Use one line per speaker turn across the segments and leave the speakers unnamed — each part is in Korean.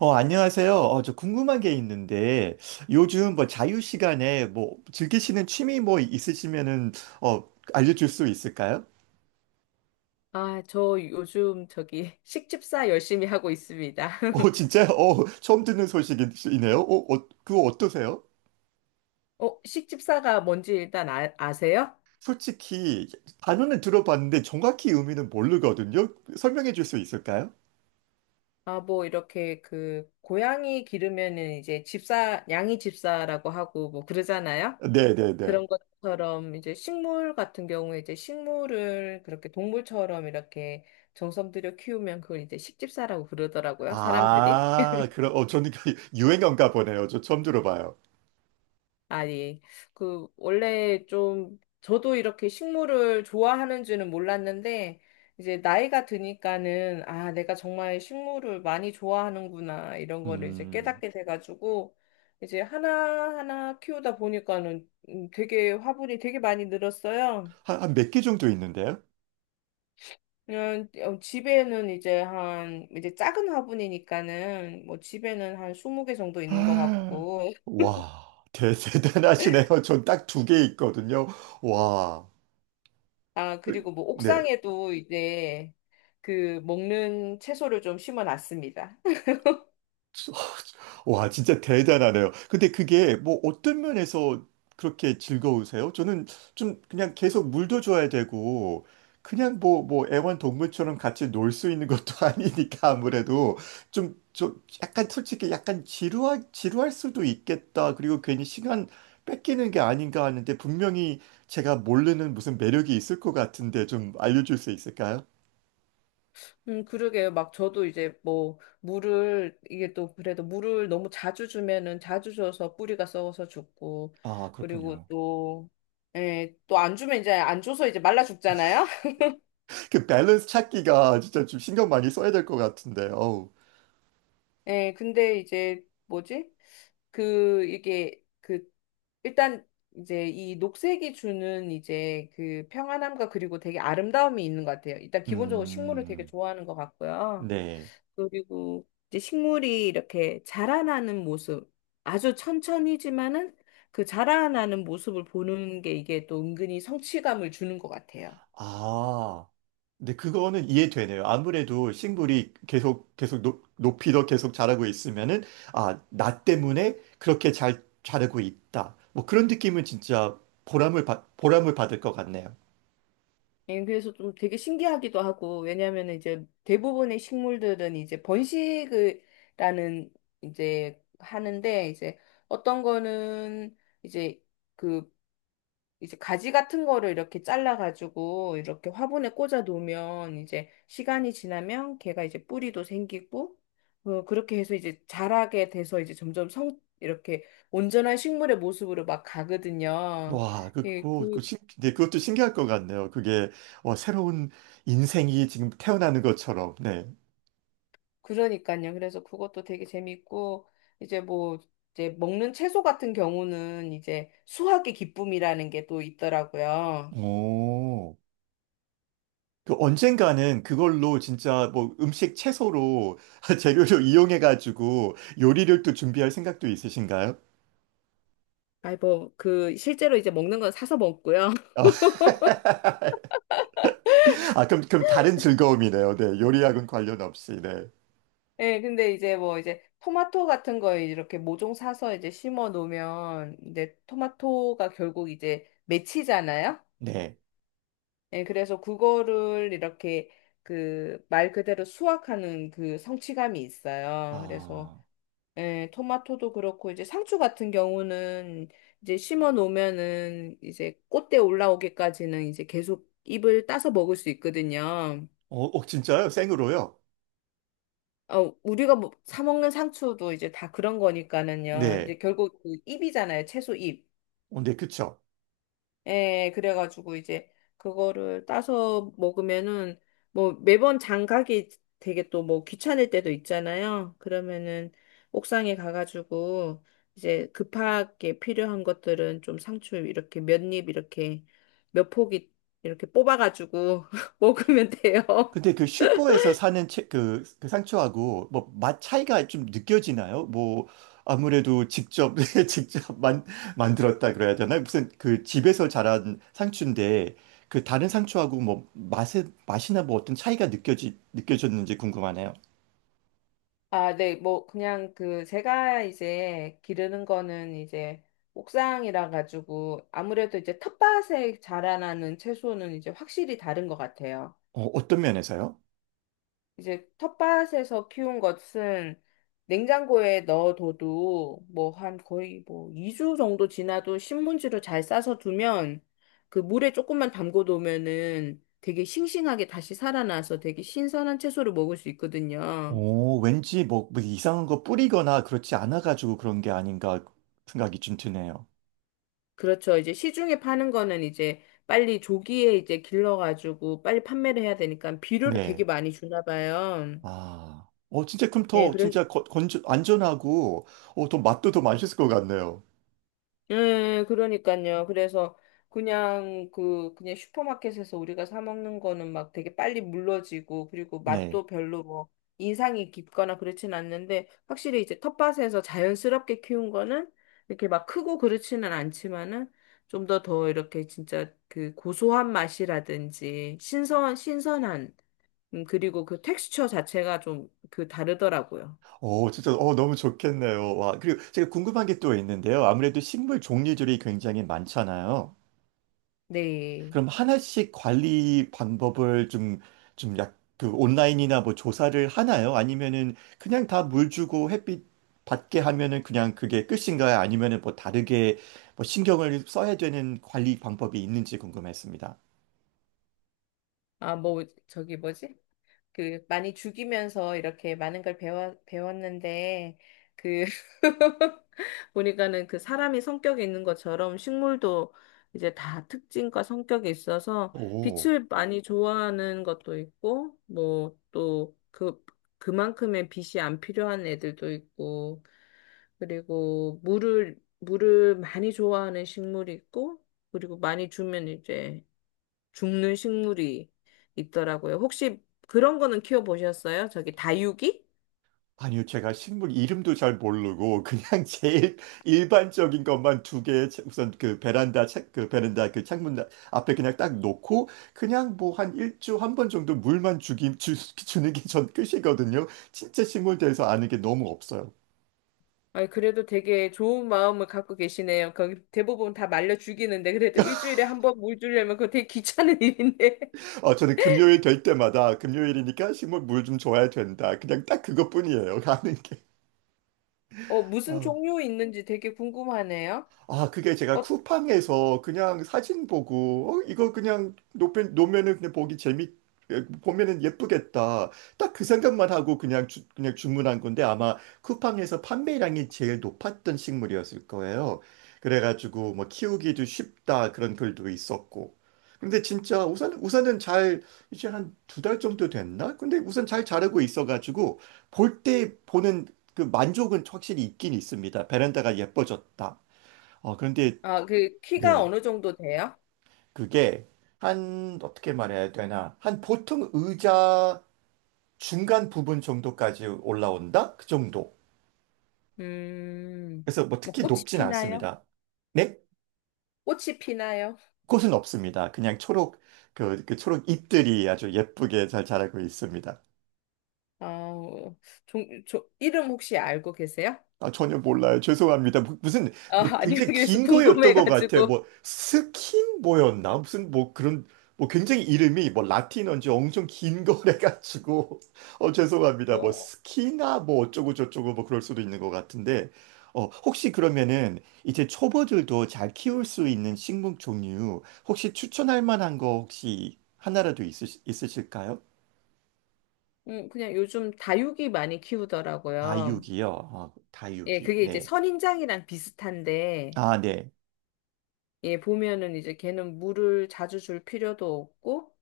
안녕하세요. 저 궁금한 게 있는데, 요즘 뭐 자유 시간에 뭐 즐기시는 취미 뭐 있으시면은, 어, 알려줄 수 있을까요?
아, 저 요즘 저기 식집사 열심히 하고 있습니다.
진짜요? 처음 듣는 소식이네요. 그거 어떠세요?
어, 식집사가 뭔지 일단 아세요?
솔직히 단어는 들어봤는데 정확히 의미는 모르거든요. 설명해 줄 수 있을까요?
아, 뭐 이렇게 그 고양이 기르면은 이제 집사, 양이 집사라고 하고 뭐 그러잖아요.
네네네.
그런 것처럼 이제 식물 같은 경우에 이제 식물을 그렇게 동물처럼 이렇게 정성 들여 키우면 그걸 이제 식집사라고 그러더라고요, 사람들이.
아, 그럼, 저는 유행어인가 보네요. 저 처음 들어봐요.
아니, 그, 원래 좀, 저도 이렇게 식물을 좋아하는 줄은 몰랐는데, 이제 나이가 드니까는, 아, 내가 정말 식물을 많이 좋아하는구나, 이런 거를 이제
음,
깨닫게 돼가지고, 이제 하나하나 키우다 보니까는 되게 화분이 되게 많이 늘었어요.
한 몇 개 정도 있는데요?
그냥 어, 집에는 이제 한, 이제 작은 화분이니까는, 뭐 집에는 한 20개 정도 있는 것 같고,
와, 대단하시네요. 전 딱 두 개 있거든요. 와,
아, 그리고 뭐
네.
옥상에도 이제 그 먹는 채소를 좀 심어 놨습니다.
와, 진짜 대단하네요. 근데 그게 뭐 어떤 면에서 그렇게 즐거우세요? 저는 좀 그냥 계속 물도 줘야 되고, 그냥 뭐 애완동물처럼 같이 놀 수 있는 것도 아니니까 아무래도 좀 약간 솔직히 약간 지루할 수도 있겠다. 그리고 괜히 시간 뺏기는 게 아닌가 하는데 분명히 제가 모르는 무슨 매력이 있을 것 같은데 좀 알려줄 수 있을까요?
그러게요. 막 저도 이제 뭐 물을 이게 또 그래도 물을 너무 자주 주면은 자주 줘서 뿌리가 썩어서 죽고,
아,
그리고
그렇군요.
또 예, 또 안 주면 이제 안 줘서 이제 말라 죽잖아요.
그 밸런스 찾기가 진짜 좀 신경 많이 써야 될 것 같은데, 어우.
예, 근데 이제 뭐지? 그 이게 그 일단 이제 이 녹색이 주는 이제 그 평안함과 그리고 되게 아름다움이 있는 것 같아요. 일단 기본적으로 식물을 되게
음,
좋아하는 것 같고요.
네.
그리고 이제 식물이 이렇게 자라나는 모습, 아주 천천히지만은 그 자라나는 모습을 보는 게 이게 또 은근히 성취감을 주는 것 같아요.
아, 근데 그거는 이해되네요. 아무래도 식물이 계속 이더 계속 자라고 있으면은, 아, 나 때문에 그렇게 잘 자라고 있다. 뭐 그런 느낌은 진짜 보람을 받을 것 같네요.
예, 그래서 좀 되게 신기하기도 하고, 왜냐하면 이제 대부분의 식물들은 이제 번식을, 라는, 이제 하는데, 이제 어떤 거는 이제 그, 이제 가지 같은 거를 이렇게 잘라가지고 이렇게 화분에 꽂아 놓으면 이제 시간이 지나면 걔가 이제 뿌리도 생기고, 어, 그렇게 해서 이제 자라게 돼서 이제 점점 성, 이렇게 온전한 식물의 모습으로 막 가거든요.
와,
예, 그,
네, 그것도 신기할 것 같네요. 그게, 새로운 인생이 지금 태어나는 것처럼, 네.
그러니까요. 그래서 그것도 되게 재밌고 이제 뭐 이제 먹는 채소 같은 경우는 이제 수확의 기쁨이라는 게 또 있더라고요.
오. 그 언젠가는 그걸로 진짜 뭐 음식 채소로 재료로 이용해가지고 요리를 또 준비할 생각도 있으신가요?
아이 뭐 그 실제로 이제 먹는 건 사서 먹고요.
아, 아, 그럼 다른 즐거움이네요. 네. 요리학은 관련 없이. 네.
예, 근데 이제 뭐 이제 토마토 같은 거 이렇게 모종 사서 이제 심어 놓으면 이제 토마토가 결국 이제 맺히잖아요.
네.
예, 그래서 그거를 이렇게 그 말 그대로 수확하는 그 성취감이 있어요. 그래서
아,
예, 토마토도 그렇고 이제 상추 같은 경우는 이제 심어 놓으면은 이제 꽃대 올라오기까지는 이제 계속 잎을 따서 먹을 수 있거든요.
진짜요? 생으로요?
어, 우리가 뭐, 사 먹는 상추도 이제 다 그런 거니까는요.
네.
이제 결국 그 잎이잖아요. 채소 잎.
네, 그쵸.
예, 그래가지고 이제 그거를 따서 먹으면은 뭐 매번 장 가기 되게 또 뭐 귀찮을 때도 있잖아요. 그러면은 옥상에 가가지고 이제 급하게 필요한 것들은 좀 상추 이렇게 몇 입 이렇게 몇 포기 이렇게 뽑아가지고 먹으면 돼요.
근데 그 슈퍼에서 사는 채, 그, 그 상추하고 뭐 맛 차이가 좀 느껴지나요? 뭐 아무래도 직접 직접 만들었다 그래야 되나? 무슨 그 집에서 자란 상추인데 그 다른 상추하고 뭐 맛에 맛이나 뭐 어떤 차이가 느껴지 느껴졌는지 궁금하네요.
아, 네, 뭐, 그냥 그, 제가 이제 기르는 거는 이제 옥상이라 가지고 아무래도 이제 텃밭에 자라나는 채소는 이제 확실히 다른 것 같아요.
어떤 면에서요?
이제 텃밭에서 키운 것은 냉장고에 넣어둬도 뭐 한 거의 뭐 2주 정도 지나도 신문지로 잘 싸서 두면 그 물에 조금만 담궈 놓으면은 되게 싱싱하게 다시 살아나서 되게 신선한 채소를 먹을 수 있거든요.
왠지 뭐뭐 이상한 거 뿌리거나 그렇지 않아 가지고 그런 게 아닌가 생각이 좀 드네요.
그렇죠. 이제 시중에 파는 거는 이제 빨리 조기에 이제 길러가지고 빨리 판매를 해야 되니까 비료를 되게
네.
많이 주나 봐요.
아, 진짜 그럼
예,
더
그래서
진짜 안전하고, 더 맛도 더 맛있을 것 같네요.
예, 그러니까요. 그래서 그냥 그 그냥 슈퍼마켓에서 우리가 사 먹는 거는 막 되게 빨리 물러지고 그리고
네.
맛도 별로 뭐 인상이 깊거나 그렇진 않는데 확실히 이제 텃밭에서 자연스럽게 키운 거는 이렇게 막 크고 그렇지는 않지만은 좀 더 더 이렇게 진짜 그 고소한 맛이라든지 신선한 그리고 그 텍스처 자체가 좀 그 다르더라고요.
진짜, 너무 좋겠네요. 와, 그리고 제가 궁금한 게 또 있는데요. 아무래도 식물 종류들이 굉장히 많잖아요.
네.
그럼 하나씩 관리 방법을 좀, 그 온라인이나 뭐 조사를 하나요? 아니면은 그냥 다 물 주고 햇빛 받게 하면은 그냥 그게 끝인가요? 아니면은 뭐 다르게 뭐 신경을 써야 되는 관리 방법이 있는지 궁금했습니다.
아, 뭐 저기 뭐지? 그 많이 죽이면서 이렇게 많은 걸 배웠는데 그 보니까는 그 사람이 성격이 있는 것처럼 식물도 이제 다 특징과 성격이 있어서
오.
빛을 많이 좋아하는 것도 있고 뭐 또 그 그만큼의 빛이 안 필요한 애들도 있고, 그리고 물을 많이 좋아하는 식물이 있고 그리고 많이 주면 이제 죽는 식물이 있더라고요. 혹시 그런 거는 키워보셨어요? 저기 다육이?
아니요, 제가 식물 이름도 잘 모르고 그냥 제일 일반적인 것만 두 개 우선 그 베란다 그 창문 앞에 그냥 딱 놓고 그냥 뭐 한 번 정도 물만 주는 게 전 끝이거든요. 진짜 식물 대해서 아는 게 너무 없어요.
아, 그래도 되게 좋은 마음을 갖고 계시네요. 거기 대부분 다 말려 죽이는데 그래도 일주일에 한번 물 주려면 그거 되게 귀찮은 일인데.
저는 금요일 될 때마다 금요일이니까 식물 물 좀 줘야 된다. 그냥 딱 그것뿐이에요. 아는 게.
어, 무슨
어.
종류 있는지 되게 궁금하네요.
아, 그게 제가
어,
쿠팡에서 그냥 사진 보고, 이거 그냥 놓면면은 그냥 보면은 예쁘겠다. 딱 그 생각만 하고 그냥, 그냥 주문한 건데 아마 쿠팡에서 판매량이 제일 높았던 식물이었을 거예요. 그래가지고 뭐 키우기도 쉽다 그런 글도 있었고. 근데 진짜 우선은 이제 한 두 달 정도 됐나? 근데 우선 잘 자르고 있어가지고 볼 때 보는 그 만족은 확실히 있긴 있습니다. 베란다가 예뻐졌다. 그런데,
아, 그 키가
네,
어느 정도 돼요?
그게 어떻게 말해야 되나, 한 보통 의자 중간 부분 정도까지 올라온다? 그 정도.
음,
그래서 뭐
뭐
특히
꽃이
높진
피나요?
않습니다. 네?
꽃이 피나요?
꽃은 없습니다. 그냥 초록, 그 초록 잎들이 아주 예쁘게 잘 자라고 있습니다.
아우, 이름 혹시 알고 계세요?
아, 전혀 몰라요. 죄송합니다. 무슨,
아,
뭐,
아니요.
굉장히
그래서
긴 거였던 것 같아요.
궁금해가지고.
뭐, 스킨 뭐였나? 무슨, 뭐, 그런, 뭐, 굉장히 이름이, 뭐, 라틴어인지 엄청 긴 거래가지고. 죄송합니다. 뭐,
어.
스키나, 뭐, 어쩌고저쩌고, 뭐, 그럴 수도 있는 것 같은데. 혹시 그러면은, 이제 초보들도 잘 키울 수 있는 식물 종류, 혹시 추천할 만한 거 혹시 하나라도 있으실까요?
그냥 요즘 다육이 많이 키우더라고요.
다육이요.
예,
다육이.
그게 이제
네.
선인장이랑 비슷한데,
아, 네.
예, 보면은 이제 걔는 물을 자주 줄 필요도 없고,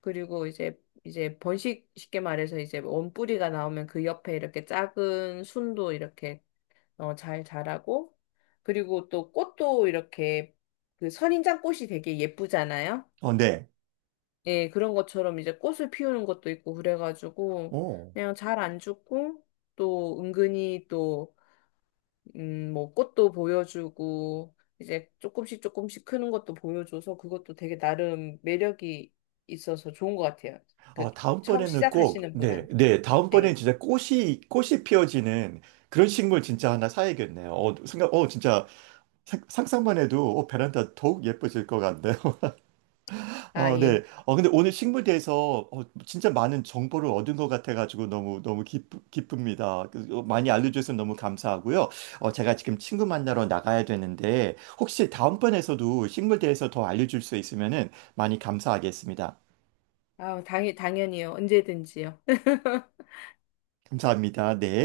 그리고 이제, 이제 번식, 쉽게 말해서 이제 원뿌리가 나오면 그 옆에 이렇게 작은 순도 이렇게 어, 잘 자라고, 그리고 또 꽃도 이렇게 그 선인장 꽃이 되게 예쁘잖아요.
네.
예, 그런 것처럼 이제 꽃을 피우는 것도 있고, 그래가지고,
오.
그냥 잘 안 죽고, 또 은근히 또 뭐 꽃도 보여주고 이제 조금씩 조금씩 크는 것도 보여줘서 그것도 되게 나름 매력이 있어서 좋은 것 같아요. 그
아,
처음
다음번에는 꼭,
시작하시는
네,
분한테.
네,
네.
다음번엔 진짜 꽃이 피어지는 그런 식물 진짜 하나 사야겠네요. 진짜 상상만 해도 베란다 더욱 예뻐질 것 같네요.
아, 예.
네. 근데 오늘 식물에 대해서 진짜 많은 정보를 얻은 것 같아가지고 너무, 너무 기쁩니다. 많이 알려주셔서 너무 감사하고요. 제가 지금 친구 만나러 나가야 되는데 혹시 다음번에서도 식물에 대해서 더 알려줄 수 있으면은 많이 감사하겠습니다.
아, 당연히요. 언제든지요.
감사합니다. 네.